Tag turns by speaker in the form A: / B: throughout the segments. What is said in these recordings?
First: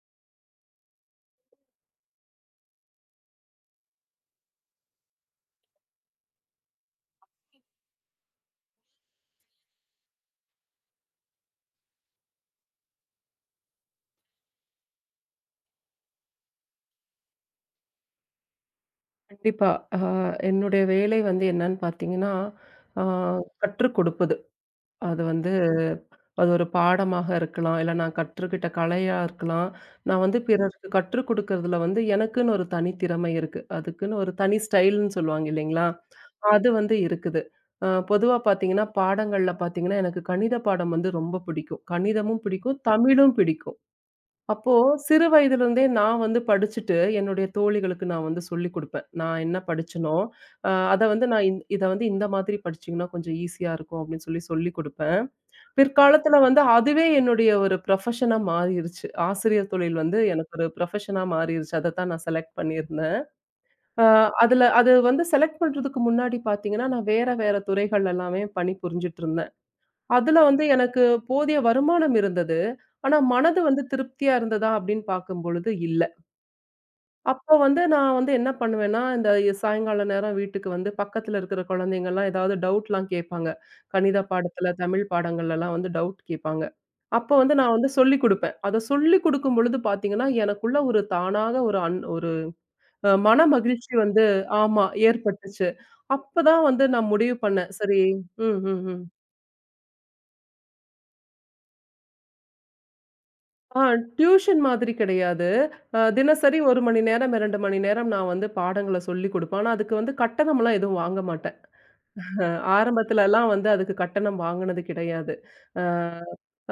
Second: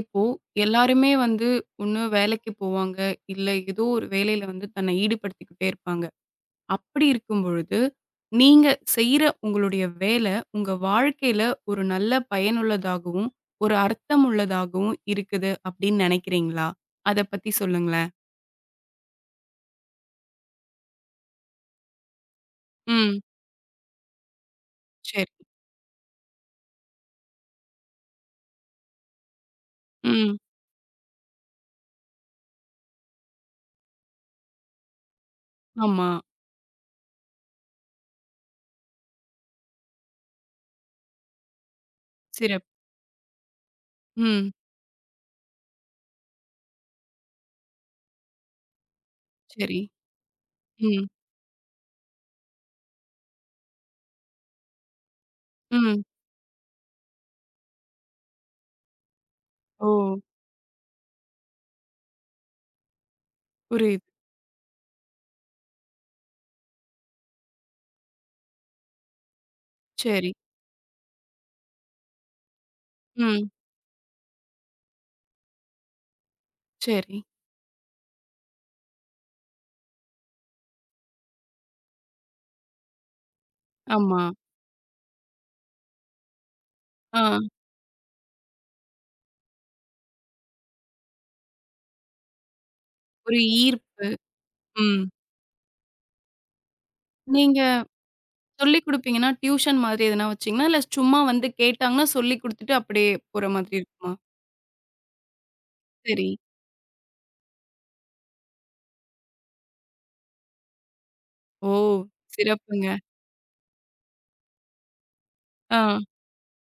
A: இப்போ எல்லாருமே வந்து ஒண்ணு வேலைக்கு போவாங்க. இல்ல ஏதோ ஒரு வேலையில வந்து தன்னை ஈடுபடுத்திக்கிட்டே இருப்பாங்க. அப்படி இருக்கும் பொழுது, நீங்க செய்ற உங்களுடைய வேலை உங்க வாழ்க்கையில ஒரு நல்ல பயனுள்ளதாகவும், ஒரு அர்த்தம் உள்ளதாகவும் இருக்குது அப்படின்னு நினைக்கிறீங்களா? அத பத்தி சொல்லுங்களேன்.
B: கண்டிப்பா. அ என்னுடைய வேலை வந்து என்னன்னு பார்த்தீங்கன்னா, அ
A: ம்.
B: கற்றுக் கொடுப்பது. அது
A: சரி.
B: வந்து அது ஒரு பாடமாக இருக்கலாம். இல்ல நான் கற்றுக்கிட்ட கலையா இருக்கலாம். நான்
A: ம்.
B: வந்து பிறருக்கு கற்றுக் கொடுக்கறதுல வந்து எனக்குன்னு ஒரு தனித்திறமை இருக்கு. அதுக்குன்னு ஒரு தனி ஸ்டைல்ன்னு சொல்லுவாங்க இல்லைங்களா?
A: ஆமா.
B: அது வந்து இருக்குது. பொதுவா பார்த்தீங்கன்னா, பாடங்கள்ல பார்த்தீங்கன்னா, எனக்கு கணித பாடம் வந்து ரொம்ப பிடிக்கும். கணிதமும்
A: சிறப்பு.
B: பிடிக்கும், தமிழும் பிடிக்கும்.
A: ம்.
B: அப்போ சிறு வயதிலிருந்தே நான் வந்து படிச்சுட்டு, என்னுடைய தோழிகளுக்கு நான் வந்து சொல்லிக் குடுப்பேன். நான் என்ன
A: சரி.
B: படிச்சேனோ, அ அத
A: ம்.
B: வந்து நான் இந் இத வந்து இந்த மாதிரி படிச்சீங்கன்னா கொஞ்சம் ஈஸியா இருக்கும் அப்படின்னு சொல்லி சொல்லிக் குடுப்பேன்.
A: ம்.
B: பிற்காலத்துல வந்து அதுவே என்னுடைய ஒரு ப்ரொஃபஷனா மாறிருச்சு. ஆசிரியர்
A: ஓ!
B: தொழில் வந்து எனக்கு ஒரு ப்ரொஃபஷனா மாறிருச்சு. அதத்தான் நான் செலக்ட் பண்ணியிருந்தேன். அ
A: புரியுது.
B: அதுல அது வந்து செலக்ட் பண்றதுக்கு முன்னாடி பார்த்தீங்கன்னா, நான் வேற வேற துறைகள் எல்லாமே பணிபுரிஞ்சுட்டு இருந்தேன்.
A: சரி.
B: அதுல வந்து எனக்கு போதிய வருமானம் இருந்தது. ஆனா
A: ம்.
B: மனது வந்து திருப்தியா இருந்ததா அப்படின்னு பார்க்கும்பொழுது இல்ல.
A: சரி.
B: அப்போ வந்து நான் வந்து என்ன பண்ணுவேன்னா, இந்த சாயங்கால நேரம் வீட்டுக்கு வந்து பக்கத்துல இருக்கிற குழந்தைங்கலாம் ஏதாவது டவுட்லாம் கேட்பாங்க. கணித
A: ஆமா.
B: பாடத்துல, தமிழ் பாடங்கள்லலாம் வந்து டவுட் கேட்பாங்க.
A: ஆ.
B: அப்போ வந்து நான் வந்து சொல்லிக் குடுப்பேன். அத சொல்லிக் குடுக்கும் பொழுது பார்த்தீங்கன்னா, எனக்குள்ள ஒரு தானாக ஒரு
A: ஒரு
B: மன மகிழ்ச்சி
A: ஈர்ப்பு.
B: வந்து ஆமா
A: ம்.
B: ஏற்பட்டுச்சு. அப்பதான் வந்து நான் முடிவு
A: நீங்க
B: பண்ணேன். சரி ம், ம்,
A: சொல்லிக்
B: ம்.
A: குடுப்பீங்கன்னா, டியூஷன் மாதிரி எதுனா வச்சீங்களா? இல்ல சும்மா வந்து கேட்டாங்கன்னா, சொல்லிக் குடுத்துட்டு அப்படியே போற மாதிரி
B: ஆ
A: இருக்குமா?
B: டியூஷன் மாதிரி கிடையாது.
A: சரி.
B: தினசரி 1 மணி நேரம், 2 மணி நேரம் நான் வந்து பாடங்கள சொல்லிக் குடுப்பேன். ஆனா, அதுக்கு வந்து கட்டணம்லாம் எதுவும் வாங்க மாட்டேன்.
A: ஓ!
B: அ
A: சிறப்புங்க.
B: ஆரம்பத்துலலாம் வந்து அதுக்கு கட்டணம் வாங்குனது கிடையாது. அ
A: ஆ.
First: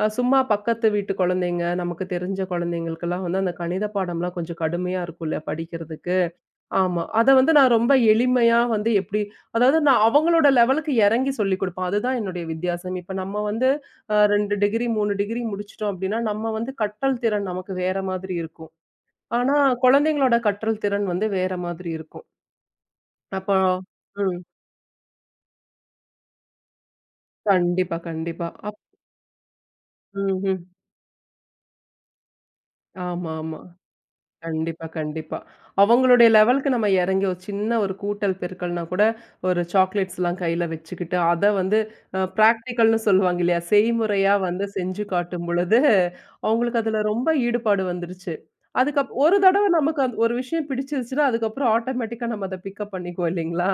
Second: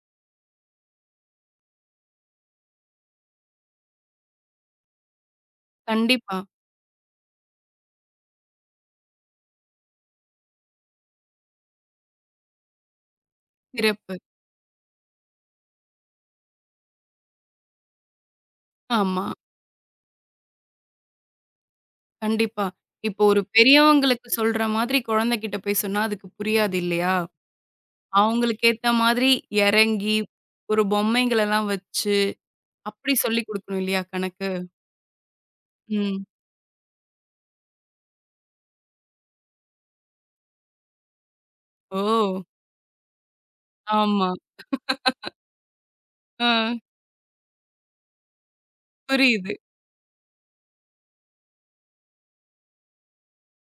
B: அ சும்மா பக்கத்து வீட்டு குழந்தைங்க, நமக்கு தெரிஞ்ச குழந்தைங்களுக்கெல்லாம் வந்து அந்த கணித பாடம்லாம் கொஞ்சம் கடுமையா இருக்கும்ல படிக்கிறதுக்கு.
A: கண்டிப்பா.
B: ஆமா. அத வந்து நான் ரொம்ப எளிமையா வந்து எப்டி அதாவது நான் அவங்களோட லெவலுக்கு இறங்கி சொல்லிக் குடுப்பேன். அதுதான் என்னுடைய வித்தியாசம். இப்ப நம்ம வந்து
A: சிறப்பு.
B: 2 டிகிரி, 3 டிகிரி முடிச்சுட்டோம் அப்டின்னா, நம்ம வந்து கற்றல் திறன் நமக்கு வேற மாதிரி இருக்கும்.
A: ஆமா.
B: ஆனா, குழந்தைங்களோட கற்றல் திறன் வந்து வேற மாதிரி இருக்கும்.
A: கண்டிப்பா. இப்போ ஒரு
B: அப்போ
A: பெரியவங்களுக்கு
B: ம்.
A: சொல்ற மாதிரி குழந்தைகிட்ட போய் சொன்னா அதுக்கு புரியாது இல்லையா?
B: கண்டிப்பா, கண்டிப்பா.
A: அவங்களுக்கு ஏத்த மாதிரி இறங்கி,
B: ம். ம்.
A: ஒரு பொம்மைங்களெல்லாம் வச்சு, அப்படி
B: ஆமா,
A: சொல்லிக்
B: ஆமா.
A: குடுக்கணும் இல்லையா கணக்கு?
B: கண்டிப்பா, கண்டிப்பா.
A: ம்.
B: அவங்களுடைய லெவலுக்கு நம்ம இறங்கி ஒரு சின்ன ஒரு கூட்டல், பெருக்கல்னா கூட ஒரு சாக்லேட்ஸ்லாம் கையில வச்சுக்கிட்டு, அத வந்து
A: ஓ!
B: பிராக்டிகல்னு சொல்லுவாங்க இல்லையா?
A: ஆமா.
B: செய்முறையா வந்து செஞ்சு காட்டும் பொழுது,
A: ஆ.
B: அவங்களுக்கு அதுல ரொம்ப ஈடுபாடு வந்துருச்சு. ஒரு
A: புரியுது.
B: தடவ நமக்கு ஒரு விஷயம் பிடிச்சிருச்சுன்னா, அதுக்கப்புறம் ஆட்டோமேட்டிக்கா நம்ம அத பிக்கப் பண்ணிக்குவோம் இல்லைங்களா?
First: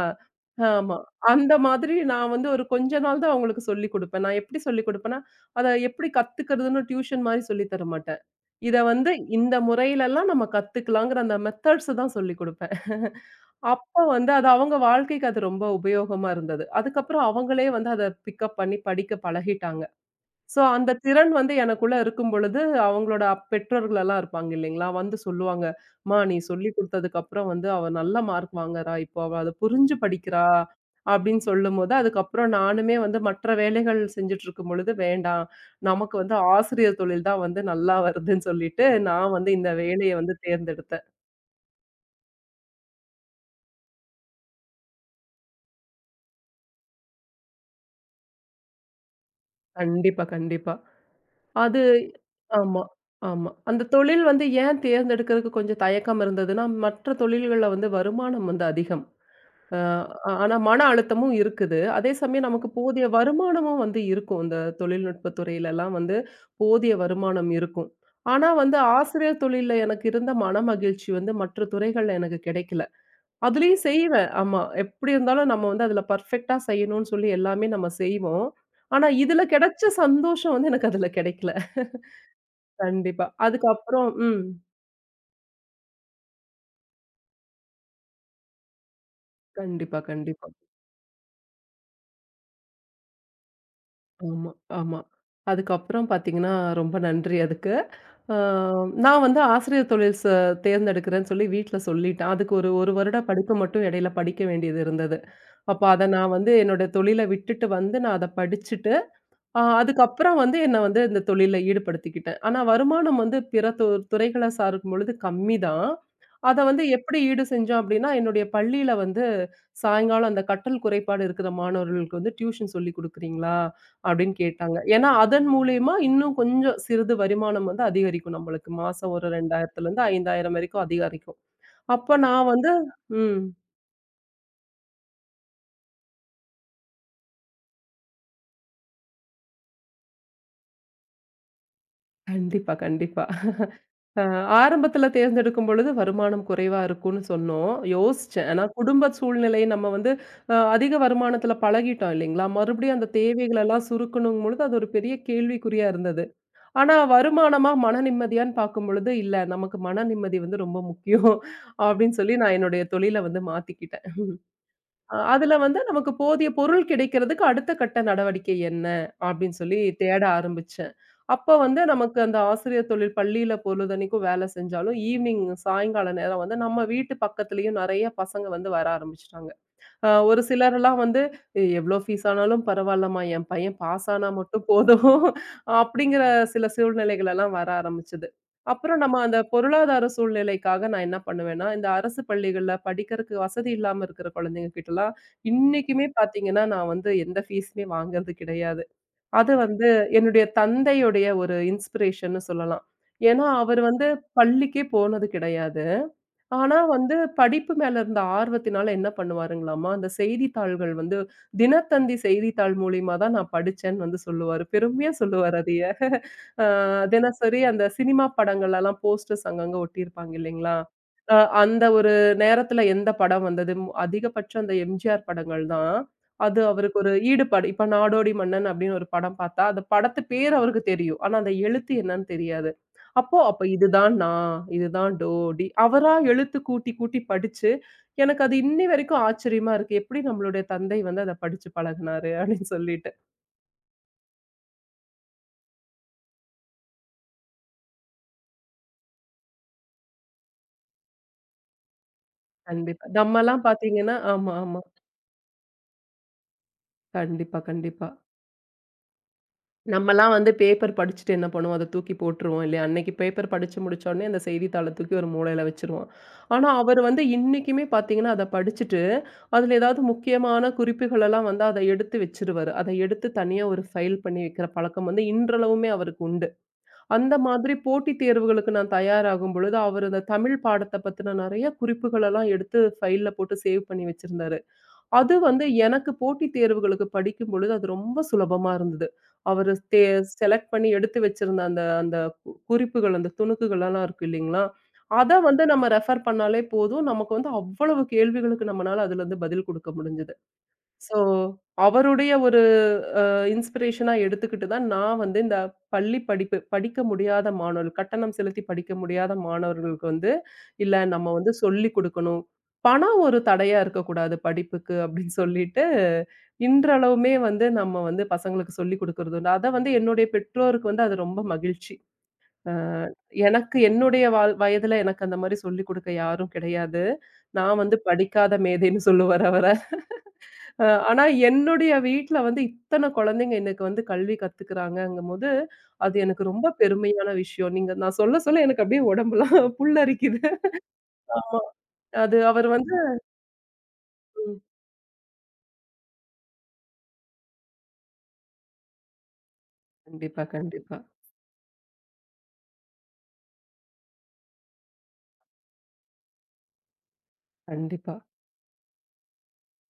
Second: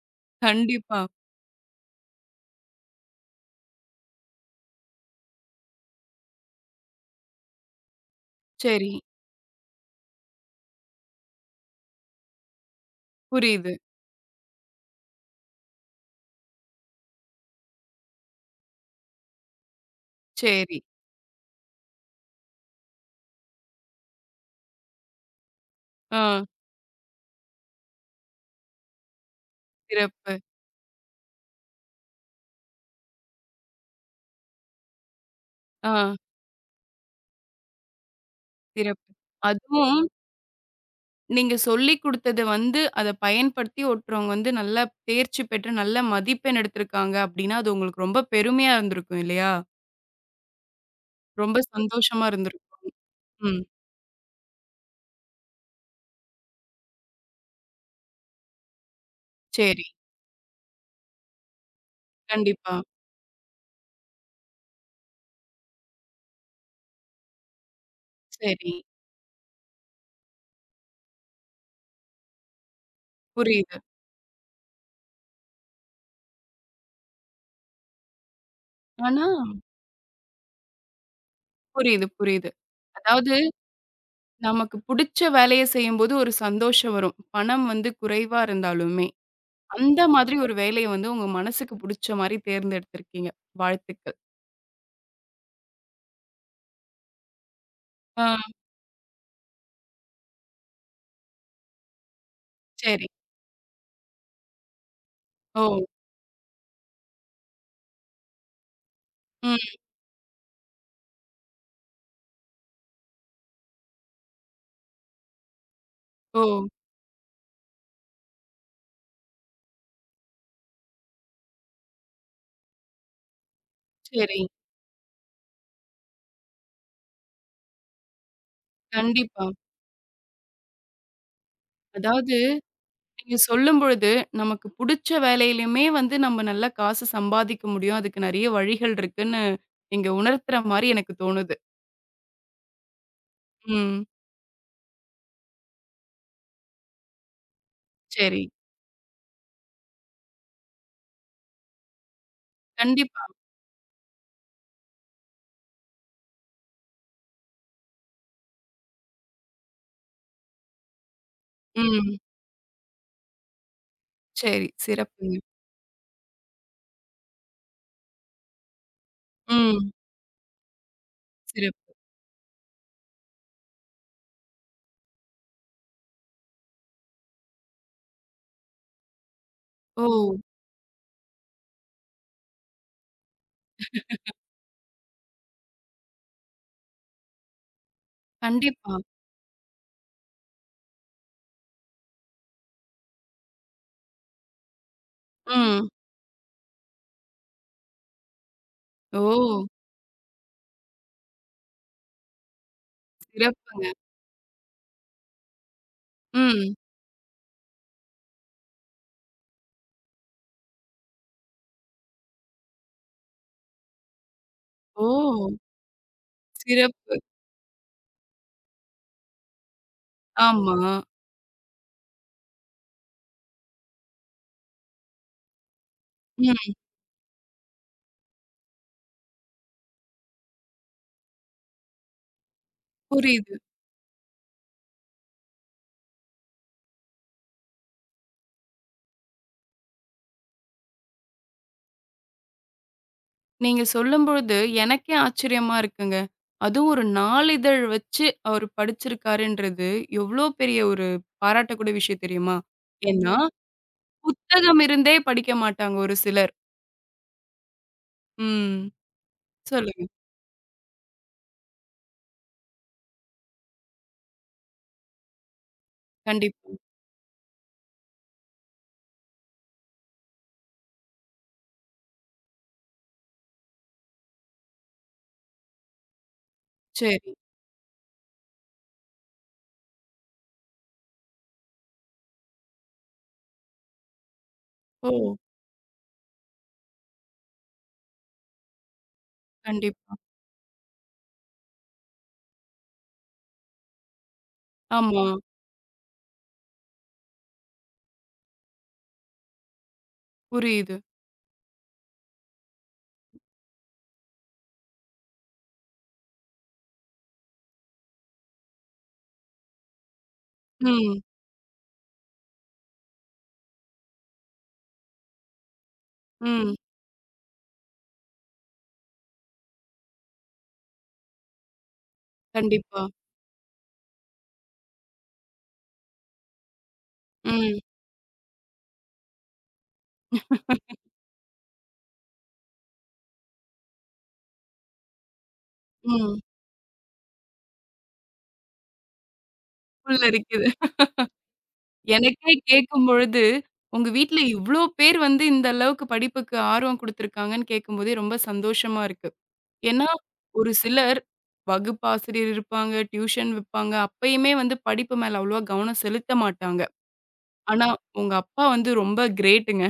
B: ஆமா.
A: கண்டிப்பா.
B: அந்த மாதிரி நான் வந்து ஒரு கொஞ்ச நாள் தான் அவங்களுக்கு சொல்லிக் குடுப்பேன். நான் எப்படி சொல்லிக் குடுப்பேன்னா, அத எப்படி கத்துக்கிறதுன்னு டியூஷன் மாரி சொல்லி தர மாட்டேன். இத
A: சரி.
B: வந்து இந்த முறையிலலாம் நம்ம கத்துக்கலாங்கிற அந்த மெத்தட்ஸ் தான் சொல்லிக் குடுப்பேன்.
A: புரியுது.
B: அப்ப வந்து அது அவங்க வாழ்க்கைக்கு அது ரொம்ப உபயோகமா இருந்தது. அதுக்கப்புறம் அவங்களே வந்து அத பிக்கப் பண்ணி படிக்க பழகிட்டாங்க. சோ,
A: சரி.
B: அந்த திறன் வந்து எனக்குள்ள இருக்கும் பொழுது, அவங்களோட பெற்றோர்கள் எல்லாம் இருப்பாங்க இல்லைங்களா? வந்து சொல்லுவாங்க, "அம்மா நீ
A: ஆ.
B: சொல்லிக் குடுத்ததுக்கு அப்புறம் வந்து அவ நல்ல மார்க் வாங்குறா. இப்போ அவ அத புரிஞ்சு
A: சிறப்பு.
B: படிக்கிறா." அப்படின்னு சொல்லும்போது, அதுக்கப்புறம் நானுமே வந்து மற்ற வேலைகள் செஞ்சுட்டு இருக்கும் பொழுது, "வேண்டாம்,
A: ஆ.
B: நமக்கு வந்து ஆசிரியர் தொழில் தான் வந்து நல்லா வருதுன்னு" சொல்லிட்டு,
A: சிறப்பு.
B: நான் வந்து இந்த
A: அதுவும்
B: வேலைய வந்து தேர்ந்தெடுத்தேன்.
A: நீங்க சொல்லிக் குடுத்தத வந்து, அத பயன்படுத்தி ஒருத்தவங்க வந்து நல்லா தேர்ச்சி பெற்று நல்ல மதிப்பெண் எடுத்திருக்காங்க அப்டின்னா, அது உங்களுக்கு ரொம்ப பெருமையா இருந்திருக்கும் இல்லையா?
B: கண்டிப்பா, கண்டிப்பா.
A: ரொம்ப
B: அது
A: சந்தோஷமா இருந்திருக்கும்.
B: ஆமா, ஆமா.
A: ம்.
B: அந்த தொழில் வந்து ஏன் தேர்ந்தெடுக்கிறதுக்கு கொஞ்சம் தயக்கம் இருந்ததுன்னா, மற்ற தொழில்கள்ல வந்து வருமானம் வந்து அதிகம். அ
A: சரி.
B: ஆனா மன அழுத்தமும் இருக்குது. அதே சமயம் நமக்கு
A: கண்டிப்பா.
B: போதிய வருமானமும் வந்து இருக்கும். இந்த தொழில்நுட்பத் துறையிலலாம் வந்து போதிய வருமானம் இருக்கும். ஆனா
A: சரி.
B: வந்து ஆசிரியர் தொழில்ல எனக்கு இருந்த மனமகிழ்ச்சி வந்து மற்ற துறைகள்ல எனக்கு கிடைக்கல.
A: புரியுது.
B: அதுலயும் செய்வேன். ஆமா. எப்படி இருந்தாலும் நம்ம வந்து அதுல பெர்ஃபெக்ட்டா செய்யணும்னு சொல்லி எல்லாமே நம்ம செய்வோம். ஆனா
A: ஆனா
B: இதுல கிடைச்ச சந்தோஷம் வந்து எனக்கு அதுல கிடைக்கல.
A: புரியுது, புரியுது.
B: கண்டிப்பா.
A: அதாவது
B: அதுக்கப்புறம் ம்.
A: நமக்கு புடிச்ச வேலைய செய்யும்போது ஒரு சந்தோஷம் வரும். பணம் வந்து குறைவா இருந்தாலுமே.
B: கண்டிப்பா,
A: அந்த மாதிரி
B: கண்டிப்பா.
A: ஒரு வேலைய வந்து உங்க மனசுக்கு புடிச்ச மாரி தேர்ந்தெடுத்திருக்கீங்க. வாழ்த்துக்கள்.
B: ஆமா, ஆமா. அதுக்கப்புறம் பார்த்தீங்கன்னா, ரொம்ப நன்றி அதுக்கு.
A: ஆ
B: அ நான் வந்து ஆசிரியர் தொழில் தேர்ந்தெடுக்கிறேன்னு சொல்லி வீட்ல சொல்லிட்டேன். அதுக்கு ஒரு 1
A: சரி.
B: வருட படிப்பு மட்டும் இடையில படிக்க வேண்டியது இருந்தது.
A: ஓ!
B: அப்ப அத நான் வந்து என்னோட தொழில விட்டுட்டு வந்து நான் அத படிச்சுட்டு,
A: ம்.
B: அதுக்கப்புறம் வந்து என்ன வந்து இந்த தொழில்ல ஈடுபடுத்திக்கிட்டேன். ஆனா வருமானம் வந்து பிற துறைகள சார்க்கும் பொழுது கம்மி தான்.
A: ஓ!
B: அத வந்து எப்படி ஈடு செஞ்சோம் அப்படின்னா, என்னுடைய பள்ளியில வந்து சாயங்காலம் அந்த கற்றல் குறைபாடு இருக்கிற மாணவர்களுக்கு வந்து டியூஷன் சொல்லிக் குடுக்குறீங்களா? அப்படின்னு
A: சரி.
B: கேட்டாங்க. ஏன்னா அதன் மூலியமா இன்னும் கொஞ்சம் சிறிது வருமானம் வந்து அதிகரிக்கும் நம்மளுக்கு. மாசம் ஒரு
A: கண்டிப்பா.
B: 2000லேருந்து 5,000 வரைக்கும் அதிகரிக்கும். அப்ப
A: அதாவது
B: நான் வந்து
A: நீங்க
B: ம்.
A: சொல்லும்பொழுது, நமக்கு புடிச்ச வேலையிலயுமே வந்து நம்ம நல்லா காசு சம்பாதிக்க முடியும். அதுக்கு நெறைய வழிகள் இருக்குன்னு நீங்க உணர்த்துற மாரி எனக்கு தோணுது.
B: கண்டிப்பா, கண்டிப்பா.
A: ம்.
B: அ ஆரம்பத்தில தேர்ந்தெடுக்கும் பொழுது வருமானம் குறைவா இருக்கும்னு சொன்னோம்.
A: சரி.
B: யோசிச்சேன். ஆனா குடும்ப சூழ்நிலை நம்ம வந்து அதிக வருமானத்தில பழகிட்டோம் இல்லைங்களா? மறுபடியும் அந்த
A: கண்டிப்பா.
B: தேவைகளெல்லாம் சுருக்கணும் பொழுது அது ஒரு பெரிய கேள்விக்குறியா இருந்தது. ஆனா வருமானமா மன நிம்மதியான்னு பார்க்கும் பொழுது, இல்ல நமக்கு மன நிம்மதி வந்து ரொம்ப முக்கியம் அப்படின்னு
A: ம்.
B: சொல்லி நான் என்னுடைய தொழில வந்து மாத்திக்கிட்டேன்.
A: சரி. சிறப்புங்க.
B: அதுல வந்து நமக்கு போதிய பொருள் கிடைக்கிறதுக்கு அடுத்த கட்ட நடவடிக்கை என்ன? அப்படின்னு சொல்லி
A: ம்.
B: தேட ஆரம்பிச்சேன். அப்ப வந்து
A: சிறப்பு.
B: நமக்கு அந்த ஆசிரியர் தொழில் பள்ளியில பொழுதன்னைக்கும் வேலை செஞ்சாலும், ஈவினிங் சாயங்கால நேரம் வந்து நம்ம வீட்டு பக்கத்துலயும் நெறைய பசங்க வந்து வர ஆரம்பிச்சுட்டாங்க.
A: ஓ!
B: ஒரு சிலர்லாம் வந்து எவ்ளோ ஃபீஸ் ஆனாலும் பரவாயில்லம்மா, என் பையன் பாஸ் ஆனா மட்டும் போதும் அப்படிங்கிற சில சூழ்நிலைகள் எல்லாம் வர ஆரம்பிச்சது.
A: கண்டிப்பா.
B: அப்புறம் நம்ம அந்த பொருளாதார சூழ்நிலைக்காக நான் என்ன பண்ணுவேன்னா, இந்த அரசு பள்ளிகள்ல படிக்கிறதுக்கு வசதி இல்லாம இருக்கிற குழந்தைங்க கிட்டலாம்
A: ம்.
B: இன்னைக்குமே பார்த்தீங்கன்னா, நான் வந்து எந்த ஃபீஸுமே வாங்குறது கிடையாது.
A: ஓ!
B: அது வந்து என்னுடைய தந்தையுடைய ஒரு இன்ஸ்பிரேஷன்னு சொல்லலாம். ஏன்னா அவர்
A: சிறப்புங்க.
B: வந்து பள்ளிக்கே போனது கிடையாது.
A: ம்.
B: ஆனா வந்து படிப்பு மேல இருந்த ஆர்வத்தினால என்ன பண்ணுவாருங்களாம்மா, அந்த செய்தித்தாள்கள் வந்து தினத்தந்தி செய்தித்தாள் மூலியமா தான் நான் படிச்சேன்னு வந்து சொல்லுவாரு. பெருமையா
A: ஓ!
B: சொல்லுவாரு அதைய. அ
A: சிறப்பு.
B: தினசரி அந்த சினிமா படங்கள்லலாம் போஸ்டர்ஸ் அங்கங்க ஒட்டியிருப்பாங்க இல்லைங்களா?
A: ஆமா.
B: அ அந்த ஒரு நேரத்துல எந்த படம் வந்தது? அதிகபட்சம் அந்த எம்ஜிஆர் படங்கள் தான். அது
A: ம்.
B: அவருக்கு ஒரு ஈடுபாடு. இப்ப "நாடோடி மன்னன்" அப்படின்னு ஒரு படம் பார்த்தா, அந்த படத்து பேர் அவருக்கு தெரியும். ஆனா அந்த எழுத்து என்னன்னு தெரியாது. அப்போ
A: புரியுது.
B: அப்ப இதுதான் நான். இதுதான் டோ, டி அவரா எழுத்து கூட்டி, கூட்டி படிச்சு, எனக்கு அது இன்னி வரைக்கும் ஆச்சரியமா இருக்கு. எப்படி நம்மளுடைய தந்தை வந்து அத படிச்சு பழகுனாரு அப்படின்னு சொல்லிட்டு.
A: நீங்க சொல்லும்பொழுது எனக்கே ஆச்சரியமா இருக்குங்க. அதுவும் ஒரு நாளிதழ் வச்சு அவர் படிச்சிருக்காருன்றது, எவ்ளோ பெரிய ஒரு பாராட்டக்கூடிய விஷயம் தெரியுமா?
B: கண்டிப்பா.
A: ஏன்னா,
B: நம்மலாம் பார்த்தீங்கன்னா ஆமா, ஆமா.
A: புத்தகம் இருந்தே படிக்க மாட்டாங்க ஒரு சிலர்.
B: கண்டிப்பா, கண்டிப்பா.
A: ம். சொல்லுங்க.
B: நம்மலாம் வந்து பேப்பர் படிச்சுட்டு என்ன பண்ணுவோம்? அத தூக்கி போட்டுருவோம் இல்லையா? அன்னைக்கு பேப்பர் படிச்சு முடிச்ச உடனே அந்த செய்தித்தாள தூக்கி ஒரு மூலையில வச்சுருவோம். ஆனா,
A: கண்டிப்பா.
B: அவரு வந்து இன்னைக்குமே பார்த்தீங்கன்னா, அத படிச்சுட்டு, அதுல ஏதாவது முக்கியமான குறிப்புகள் எல்லாம் வந்து அத எடுத்து வச்சுருவாரு. அத எடுத்து தனியா ஒரு ஃபைல் பண்ணி வைக்கிற பழக்கம் வந்து இன்றளவுமே அவருக்கு உண்டு.
A: சரி.
B: அந்த மாதிரி போட்டித் தேர்வுகளுக்கு நான் தயாராகும் பொழுது, அவரு அந்த தமிழ் பாடத்த பத்தின நெறைய குறிப்புகள் எல்லாம் எடுத்து ஃபைல்ல போட்டு சேவ் பண்ணி வச்சிருந்தாரு.
A: ஓ!
B: அது வந்து எனக்கு போட்டித் தேர்வுகளுக்கு படிக்கும் பொழுது அது ரொம்ப சுலபமா இருந்தது. அவரு
A: கண்டிப்பா.
B: செலக்ட் பண்ணி எடுத்து வச்சிருந்த அந்த அந்த குறிப்புகள், அந்த துணுக்குகள்லாம் இருக்கு இல்லைங்களா?
A: ஆமா.
B: அத வந்து நம்ம ரெஃபர் பண்ணாலே போதும். நமக்கு வந்து அவ்வளவு கேள்விகளுக்கு நம்மனால அதுலருந்து பதில் குடுக்க முடிஞ்சது.
A: புரியுது.
B: ஸோ, அவருடைய ஒரு அ இன்ஸ்பிரேஷனா எடுத்துக்கிட்டு தான் நான் வந்து இந்த பள்ளி படிப்பு படிக்க முடியாத மாணவர்கள், கட்டணம் செலுத்தி படிக்க முடியாத மாணவர்களுக்கு வந்து, "இல்ல
A: ம்.
B: நம்ம வந்து சொல்லிக் குடுக்கணும். பணம் ஒரு தடையா இருக்கக்கூடாது படிப்புக்கு." அப்படின்னு சொல்லிட்டு,
A: ம்.
B: இன்றளவுமே வந்து நம்ம வந்து பசங்களுக்கு சொல்லிக் குடுக்கறது உண்டு. அத வந்து என்னுடைய பெற்றோருக்கு வந்து அது ரொம்ப மகிழ்ச்சி. அ
A: கண்டிப்பா.
B: எனக்கு என்னுடைய வயதுல எனக்கு அந்த மாரி சொல்லிக் குடுக்க யாரும் கிடையாது. நான்
A: ம்.
B: வந்து படிக்காத மேதைன்னு சொல்லுவாரு அவர. ஆனா என்னுடைய வீட்ல வந்து இத்தன குழந்தைங்க எனக்கு வந்து கல்வி கத்துக்கிறாங்கங்கும்போது, அது
A: ம்.
B: எனக்கு ரொம்ப பெருமையான விஷயம். நீங்க நான் சொல்ல சொல்ல எனக்கு அப்படியே உடம்பெல்லாம் புல்லரிக்குது.
A: புல்லரிக்குது.
B: ஆமா. அது
A: எனக்கே
B: அவர் வந்து
A: கேட்கும்பொழுது, உங்க வீட்ல
B: ம்.
A: இவ்ளோ பேர் வந்து இந்த அளவுக்கு படிப்புக்கு ஆர்வம் குடுத்துருக்காங்கன்னு கேட்கும்போதே ரொம்ப சந்தோஷமா இருக்கு. ஏன்னா,
B: கண்டிப்பா,
A: ஒரு
B: கண்டிப்பா,
A: சிலர் வகுப்பாசிரியர் இருப்பாங்க, டியூஷன் வைப்பாங்க. அப்பயுமே வந்து படிப்பு மேல அவ்வளவா கவனம் செலுத்த மாட்டாங்க. ஆனா,
B: கண்டிப்பா.
A: உங்க அப்பா வந்து ரொம்ப கிரேட்டுங்க.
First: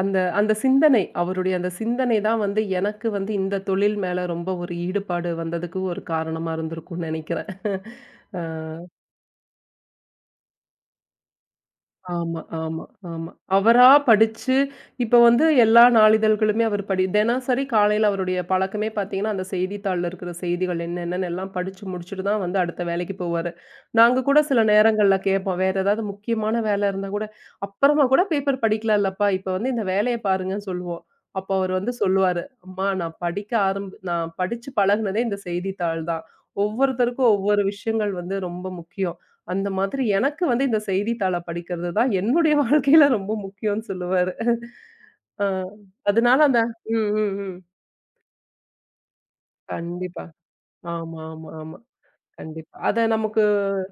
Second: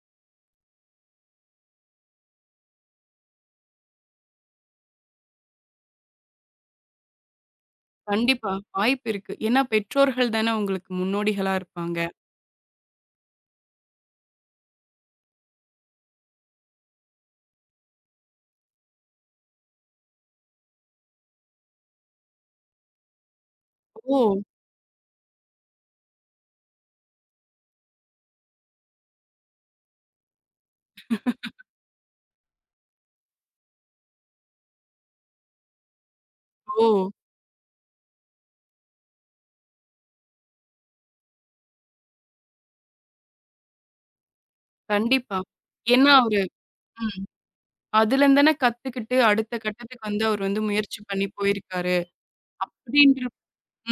B: அந்த அந்த சிந்தனை, அவருடைய அந்த சிந்தனை தான் வந்து எனக்கு வந்து இந்த தொழில் மேல ரொம்ப ஒரு ஈடுபாடு வந்ததுக்கு ஒரு காரணமா இருந்திருக்கும்னு நெனைக்கிறேன். அ.
A: கண்டிப்பா. வாய்ப்பு இருக்கு. ஏன்னா, பெற்றோர்கள் தானே உங்களுக்கு முன்னோடிகளா இருப்பாங்க.
B: ஆமா, ஆமா, ஆமா. அவரா படிச்சு, இப்ப வந்து எல்லா நாளிதழ்களுமே அவர் தினசரி காலையில அவருடைய பழக்கமே பார்த்தீங்கன்னா, அந்த செய்தித்தாள்ல இருக்கிற செய்திகள் என்னென்னன்னு எல்லாம் படிச்சு முடிச்சுட்டு தான் வந்து அடுத்த வேலைக்கு போவாரு.
A: ஓ!
B: நாங்க கூட சில நேரங்கள்ல கேட்போம். வேற ஏதாவது முக்கியமான வேலை இருந்தா கூட, "அப்புறமா கூட பேப்பர் படிக்கலாம் இல்லப்பா, இப்ப வந்து இந்த வேலைய பாருங்கன்னு" சொல்லுவோம். அப்போ அவர் வந்து சொல்லுவாரு, "அம்மா நான் படிக்க நான் படிச்சு பழகுனதே இந்த செய்தித்தாள் தான்."
A: ஓ!
B: ஒவ்வொருத்தருக்கும் ஒவ்வொரு விஷயங்கள் வந்து ரொம்ப முக்கியம். அந்த மாதிரி எனக்கு வந்து இந்த செய்தித்தாள படிக்கிறது தான் என்னுடைய வாழ்க்கையில ரொம்ப முக்கியம்னு சொல்லுவாரு.
A: கண்டிப்பா.
B: அ
A: ஏன்னா,
B: அதனால
A: அவரு
B: அந்த ம்,
A: ம்.
B: ம், ம்.
A: அதுலேருந்து தானே கத்துக்கிட்டு அடுத்த கட்டத்துக்கு வந்து
B: கண்டிப்பா.
A: அவர் வந்து முயற்சி
B: ஆமா,
A: பண்ணி
B: ஆமா, ஆமா.
A: போயிருக்காரு.
B: கண்டிப்பா. அத
A: அப்படின்ற
B: நமக்கு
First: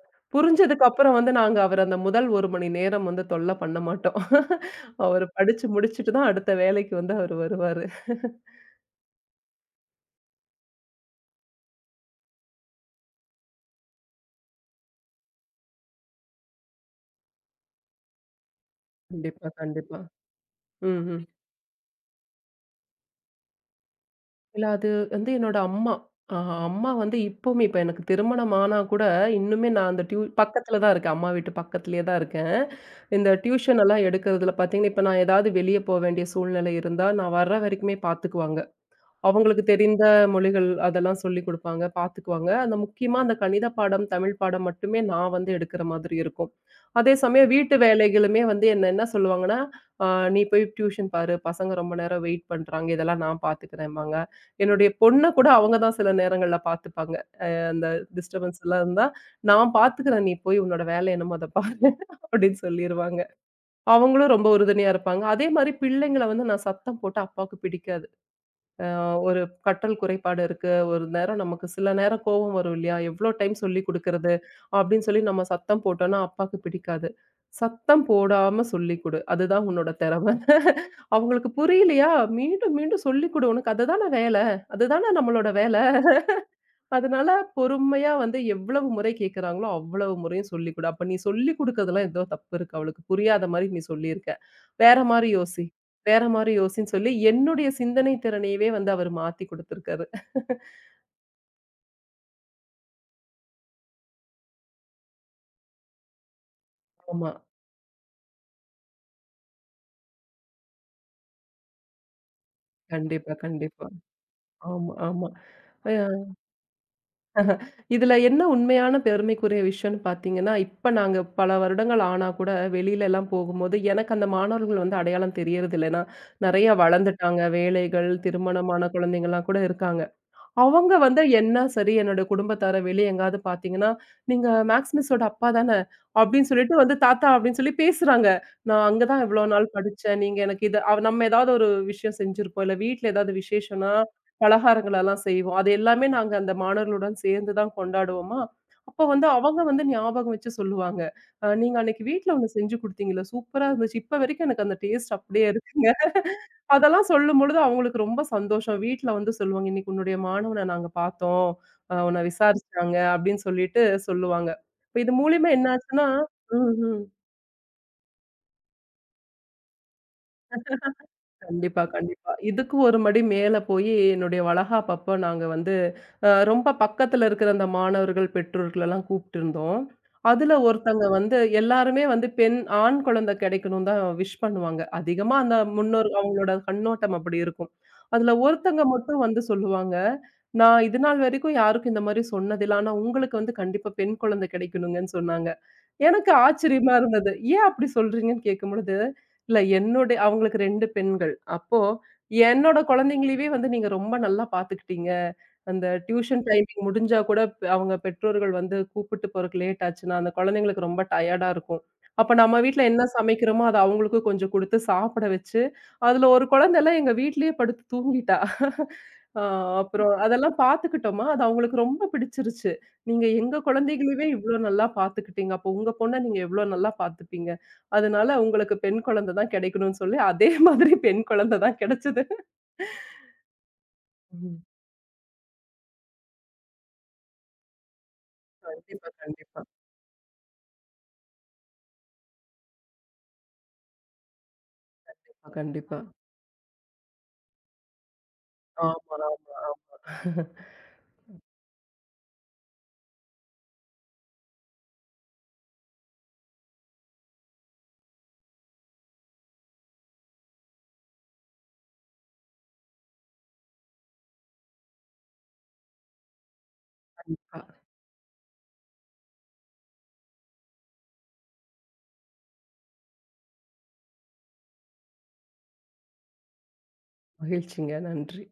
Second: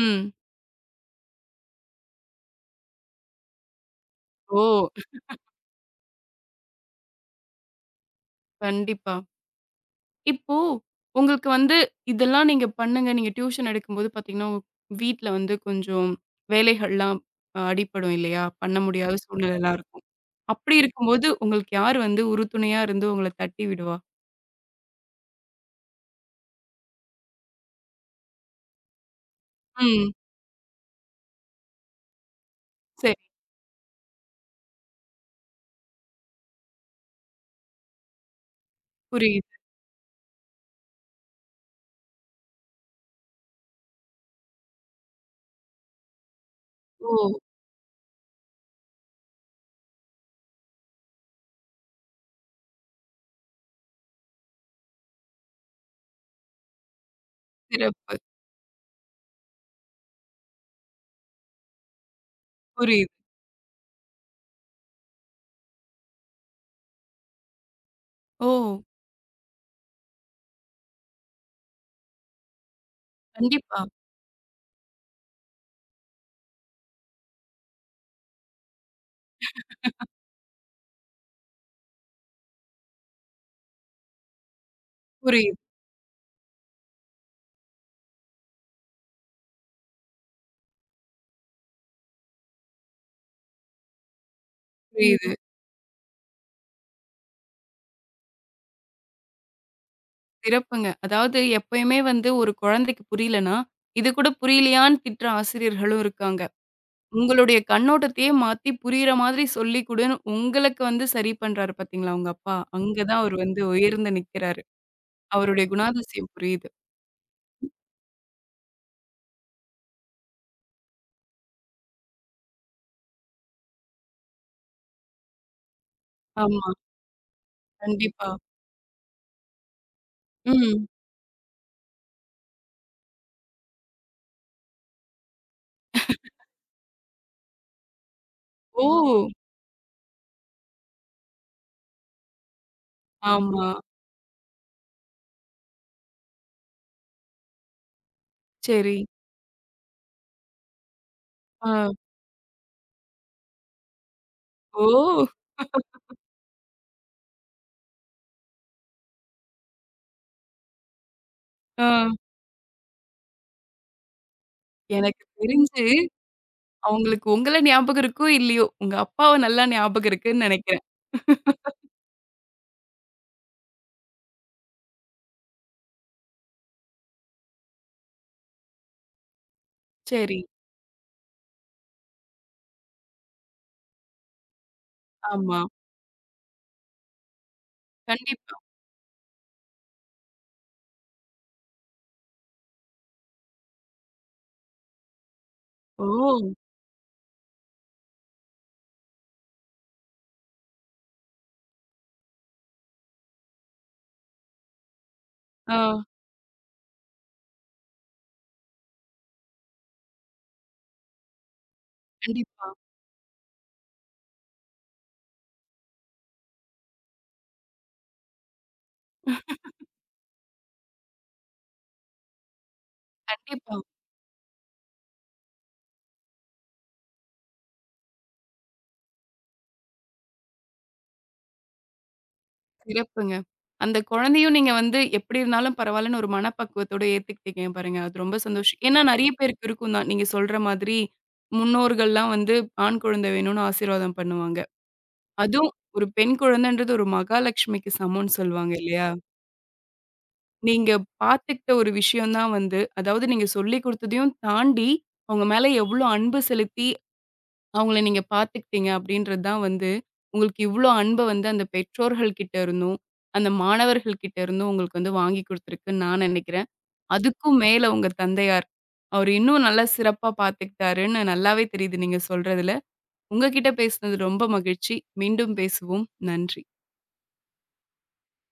A: ம்.
B: புரிஞ்சதுக்கு அப்புறம் வந்து நாங்க அவர அந்த முதல் 1 மணி நேரம் வந்து தொல்ல பண்ண மாட்டோம்.
A: ஓ!
B: அவரு படிச்சு முடிச்சுட்டு தான் அடுத்த வேலைக்கு வந்து அவரு வருவாரு.
A: கண்டிப்பா. இப்போ உங்களுக்கு வந்து இதெல்லாம் நீங்க பண்ணுங்க. நீங்க டியூஷன் எடுக்கும்போது பார்த்தீங்கன்னா, உங்க வீட்ல வந்து கொஞ்சம் வேலைகள்லாம் அடிபடும் இல்லையா? பண்ண முடியாத
B: கண்டிப்பா,
A: சூழ்நிலைலாம்
B: கண்டிப்பா.
A: இருக்கும். அப்படி
B: ம், ம்.
A: இருக்கும்போது உங்களுக்கு யார் வந்து உறுதுணையா இருந்து உங்கள தட்டி விடுவா?
B: இல்ல அது வந்து என்னோட அம்மா. அ அம்மா வந்து இப்பவுமே இப்ப எனக்கு திருமணம் ஆனா கூட, இன்னுமே நான் அந்த
A: ம்.
B: பக்கத்துல தான் இருக்கேன். அம்மா வீட்டு பக்கத்துலயே தான் இருக்கேன்.
A: சரி.
B: இந்த டியூஷன் எல்லாம் எடுக்கிறதுல பார்த்தீங்கன்னா, இப்ப நான் ஏதாவது வெளிய வேண்டிய சூழ்நிலை இருந்தா, நான் வர்ற வரைக்குமே பார்த்துக்குவாங்க.
A: புரியுது.
B: அவங்களுக்கு தெரிந்த மொழிகள் அதெல்லாம் சொல்லிக் குடுப்பாங்க, பார்த்துக்குவாங்க. அந்த முக்கியமா அந்த கணித பாடம், தமிழ் பாடம் மட்டுமே நான் வந்து எடுக்கிற மாதிரி இருக்கும். அதே
A: ஓ!
B: சமயம் வீட்டு வேலைகளுமே வந்து என்ன என்ன சொல்லுவாங்கன்னா, "அ நீ போய் டியூஷன் பாரு, பசங்க ரொம்ப நேரம் வெயிட் பண்றாங்க. இதெல்லாம் நான் பார்த்துக்கிறேம்பாங்க." என்னுடைய பொண்ண கூட அவங்க தான் சில நேரங்கள்ல பார்த்துப்பாங்க. அந்த
A: சிறப்பு.
B: டிஸ்டர்பன்ஸ் எல்லாம் இருந்தா, "நான் பார்த்துக்கிறேன். நீ போய் உன்னோட வேலை என்னமோ அத பாரு." அப்படின்னு
A: புரியுது.
B: சொல்லிருவாங்க. அவங்களும் ரொம்ப உறுதுணையா இருப்பாங்க. அதே மாரி பிள்ளைங்கள வந்து நான் சத்தம் போட்டு அப்பாவுக்கு பிடிக்காது.
A: ஓ!
B: அ ஒரு கற்றல் குறைபாடு இருக்கு. ஒரு நேரம் நமக்கு சில நேரம் கோவம் வரும் இல்லையா? எவ்ளோ டைம்
A: கண்டிப்பா.
B: சொல்லிக் குடுக்கறது? அப்படின்னு சொல்லி நம்ம சத்தம் போட்டோம்னா, அப்பாக்கு பிடிக்காது. சத்தம் போடாம சொல்லிக் குடு. அதுதான் உன்னோட திறமை. அவங்களுக்கு புரியலையா? மீண்டும் மீண்டும் சொல்லிக் குடு. உனக்கு அதுதான வேலை. அதுதான நம்மளோட
A: புரியுது,
B: வேலை. அதனால பொறுமையா வந்து எவ்வளவு முறை கேட்குறாங்களோ, அவ்வளவு முறையும் சொல்லிக் குடு. அப்ப நீ சொல்லிக் குடுக்கிறதுல ஏதோ தப்பு இருக்கு. அவளுக்கு புரியாத மாரி நீ சொல்லியிருக்க. வேற மாரி
A: புரியுது.
B: யோசி, வேற மாரி யோசின்னு சொல்லி என்னுடைய சிந்தனை திறனையவே வந்து அவரு மாத்தி குடுத்திருக்காரு.
A: சிறப்புங்க. அதாவது எப்பயுமே வந்து ஒரு குழந்தைக்கு புரியலன்னா, இது கூட புரியலையான்னு திட்டுற ஆசிரியர்களும் இருக்காங்க.
B: ஆமா.
A: உங்களுடைய கண்ணோட்டத்தையே மாத்தி புரியிற மாதிரி சொல்லிக் குடுன்னு, உங்களுக்கு வந்து சரி பண்றாரு பார்த்தீங்களா உங்க அப்பா. அங்க தான்
B: கண்டிப்பா,
A: அவரு வந்து
B: கண்டிப்பா.
A: உயர்ந்து நிக்கிறாரு.
B: ஆமா, ஆமா.
A: அவருடைய
B: அ
A: குணாதிசயம் புரியுது.
B: இதுல என்ன உண்மையான பெருமைக்குரிய விஷயம்னு பார்த்தீங்கன்னா, இப்ப நாங்க பல வருடங்கள் ஆனா கூட வெளியில எல்லாம் போகும்போது, எனக்கு அந்த மாணவர்கள் வந்து அடையாளம் தெரியறதில்ல. ஏன்னா,
A: ஆமா,
B: நெறைய வளர்ந்துட்டாங்க. வேலைகள்,
A: கண்டிப்பா.
B: திருமணமான குழந்தைங்கலாம் கூட இருக்காங்க.
A: ம்.
B: அவங்க வந்து என்ன சரி என்னோட குடும்பத்தார வெளிய எங்கேயாவது பார்த்தீங்கன்னா, "நீங்க மேக்ஸ் மிஸ்ஸோட அப்பா தான?" அப்படின்னு சொல்லிட்டு வந்து தாத்தா அப்படின்னு சொல்லி பேசுறாங்க.
A: ஓ!
B: "நான் அங்க தான் இவ்வளோ நாள் படிச்சேன். நீங்க எனக்கு இது" அவ நம்ம ஏதாவது ஒரு விஷயம் செஞ்சிருப்போம். இல்ல வீட்ல ஏதாவது
A: ஆமா.
B: விசேஷம்னா, பலகாரங்கள் எல்லாம் செய்வோம். அது எல்லாமே நாங்க அந்த மாணவர்களுடன் சேர்ந்து தான் கொண்டாடுவோமா,
A: சரி.
B: அப்போ வந்து அவங்க வந்து ஞாபகம் வச்சு சொல்லுவாங்க. நீங்க
A: ஆ.
B: அன்னைக்கு வீட்ல ஒண்ணு செஞ்சு குடுத்தீங்கல்ல, சூப்பரா இருந்துச்சு. இப்ப வரைக்கும் எனக்கு அந்த
A: ஓ!
B: டேஸ்ட் அப்படியே இருக்குங்க." அதெல்லாம் சொல்லும்பொழுது அவங்களுக்கு ரொம்ப சந்தோஷம். வீட்ல வந்து சொல்லுவாங்க, "இன்னைக்கு உன்னுடைய மாணவன நாங்க பார்த்தோம்.
A: ஆ.
B: உன்ன விசாரிச்சாங்க" அப்படின்னு சொல்லிட்டு சொல்லுவாங்க. இப்ப இது
A: எனக்கு
B: மூலியமா என்ன
A: தெரிஞ்சு
B: ஆச்சுன்னா ம், ம்.
A: அவங்களுக்கு உங்கள ஞாபகம் இருக்கோ! இல்லையோ! உங்க அப்பாவ நல்லா ஞாபகம் இருக்குன்னு நெனைக்கிறேன்.
B: கண்டிப்பா, கண்டிப்பா. இதுக்கு ஒரு மடி மேல போயி, என்னுடைய வளகாப்பப்ப நாங்க வந்து, ரொம்ப பக்கத்துல இருக்கிற அந்த மாணவர்கள், பெற்றோர்களெல்லாம் கூப்ட்டுருந்தோம்.
A: சரி.
B: அதுல ஒருத்தங்க வந்து எல்லாருமே வந்து பெண் ஆண் குழந்தை கிடைக்கணும்னு தான் விஷ் பண்ணுவாங்க. அதிகமா அந்த
A: ஆமா.
B: முன்னோர் அவங்களோட கண்ணோட்டம் அப்படி இருக்கும். அதுல
A: கண்டிப்பா.
B: ஒருத்தங்க மட்டும் வந்து சொல்லுவாங்க, "நான் இது நாள் வரைக்கும் யாருக்கும் இந்த மாரி சொன்னதில்ல. ஆனா உங்களுக்கு வந்து கண்டிப்பா பெண் குழந்தை கிடைக்கணுங்கன்னு" சொன்னாங்க.
A: ஓ!
B: எனக்கு ஆச்சரியமா இருந்தது. ஏன் அப்படி சொல்றீங்கன்னு கேட்கும்பொழுது, இல்ல என்னுடைய அவங்களுக்கு 2 பெண்கள். அப்போ என்னோட குழந்தைங்களையவே வந்து நீங்க ரொம்ப நல்லா பார்த்துக்கிட்டீங்க.
A: ஆ.
B: அந்த டியூஷன் டைமிங் முடிஞ்சா கூட அவங்க பெற்றோர்கள் வந்து கூப்பிட்டு போறக்கு லேட் ஆச்சுன்னா, அந்த குழந்தைங்களுக்கு ரொம்ப டயர்டா இருக்கும். அப்ப நம்ம
A: கண்டிப்பா,
B: வீட்ல என்ன சமைக்கிறோமோ, அத அவங்களுக்கும் கொஞ்சம் குடுத்து சாப்பிட வச்சு, அதுல ஒரு குழந்தைலாம் எங்க வீட்லயே படுத்து தூங்கிட்டா. ஆ அப்புறம் அதெல்லாம் பார்த்துக்கிட்டோமா, அது அவங்களுக்கு ரொம்ப பிடிச்சிருச்சு. நீங்க எங்க
A: கண்டிப்பா.
B: குழந்தைகளையவே இவ்ளோ நல்லா பார்த்துக்கிட்டீங்க. அப்போ உங்க பொண்ண நீங்க எவ்ளோ நல்லா பார்த்துப்பீங்க. அதனால உங்களுக்கு பெண் குழந்தை தான் கிடைக்கணும்னு சொல்லி, அதே மாதிரி பெண் குழந்தை தான் கிடைச்சது.
A: சிறப்புங்க. அந்த குழந்தையும்
B: ம்.
A: நீங்க வந்து எப்படி இருந்தாலும் பரவாயில்லன்னு ஒரு மனப்பக்குவத்தோட ஏத்துக்கிட்டீங்க பாருங்க. அது ரொம்ப சந்தோஷம். ஏன்னா
B: கண்டிப்பா,
A: நெறைய
B: கண்டிப்பா.
A: பேருக்கு இருக்கும் தான். நீங்க சொல்ற மாதிரி முன்னோர்கள்லாம் வந்து ஆண் குழந்தை வேணும்னு ஆசீர்வாதம் பண்ணுவாங்க. அதுவும்
B: கண்டிப்பா.
A: ஒரு
B: ம்.
A: பெண் குழந்தைன்றது ஒரு மகாலட்சுமிக்கு சமம்னு சொல்லுவாங்க இல்லையா?
B: ஆமா, ஆமா, ஆமா.
A: நீங்க பார்த்துக்கிட்ட ஒரு விஷயம் தான் வந்து அதாவது நீங்க சொல்லிக் குடுத்ததையும் தாண்டி அவங்க மேல எவ்ளோ அன்பு செலுத்தி அவங்கள நீங்க பார்த்துக்கிட்டீங்க அப்படின்றது தான் வந்து, உங்களுக்கு இவ்ளோ அன்ப வந்து அந்த பெற்றோர்கள் கிட்ட இருந்தும், அந்த மாணவர்கள் கிட்ட இருந்தும் உங்களுக்கு வந்து வாங்கி குடுத்துருக்குன்னு நான் நெனைக்கிறேன். அதுக்கும்
B: கண்டிப்பா.
A: மேல உங்க தந்தையார், அவரு இன்னும் நல்லா சிறப்பா பார்த்துக்கிட்டாருன்னு நல்லாவே தெரியுது நீங்க சொல்றதுல. உங்க கிட்ட பேசினது ரொம்ப மகிழ்ச்சி. மீண்டும் பேசுவோம். நன்றி.
B: மகிழ்ச்சிங்க. நன்றி.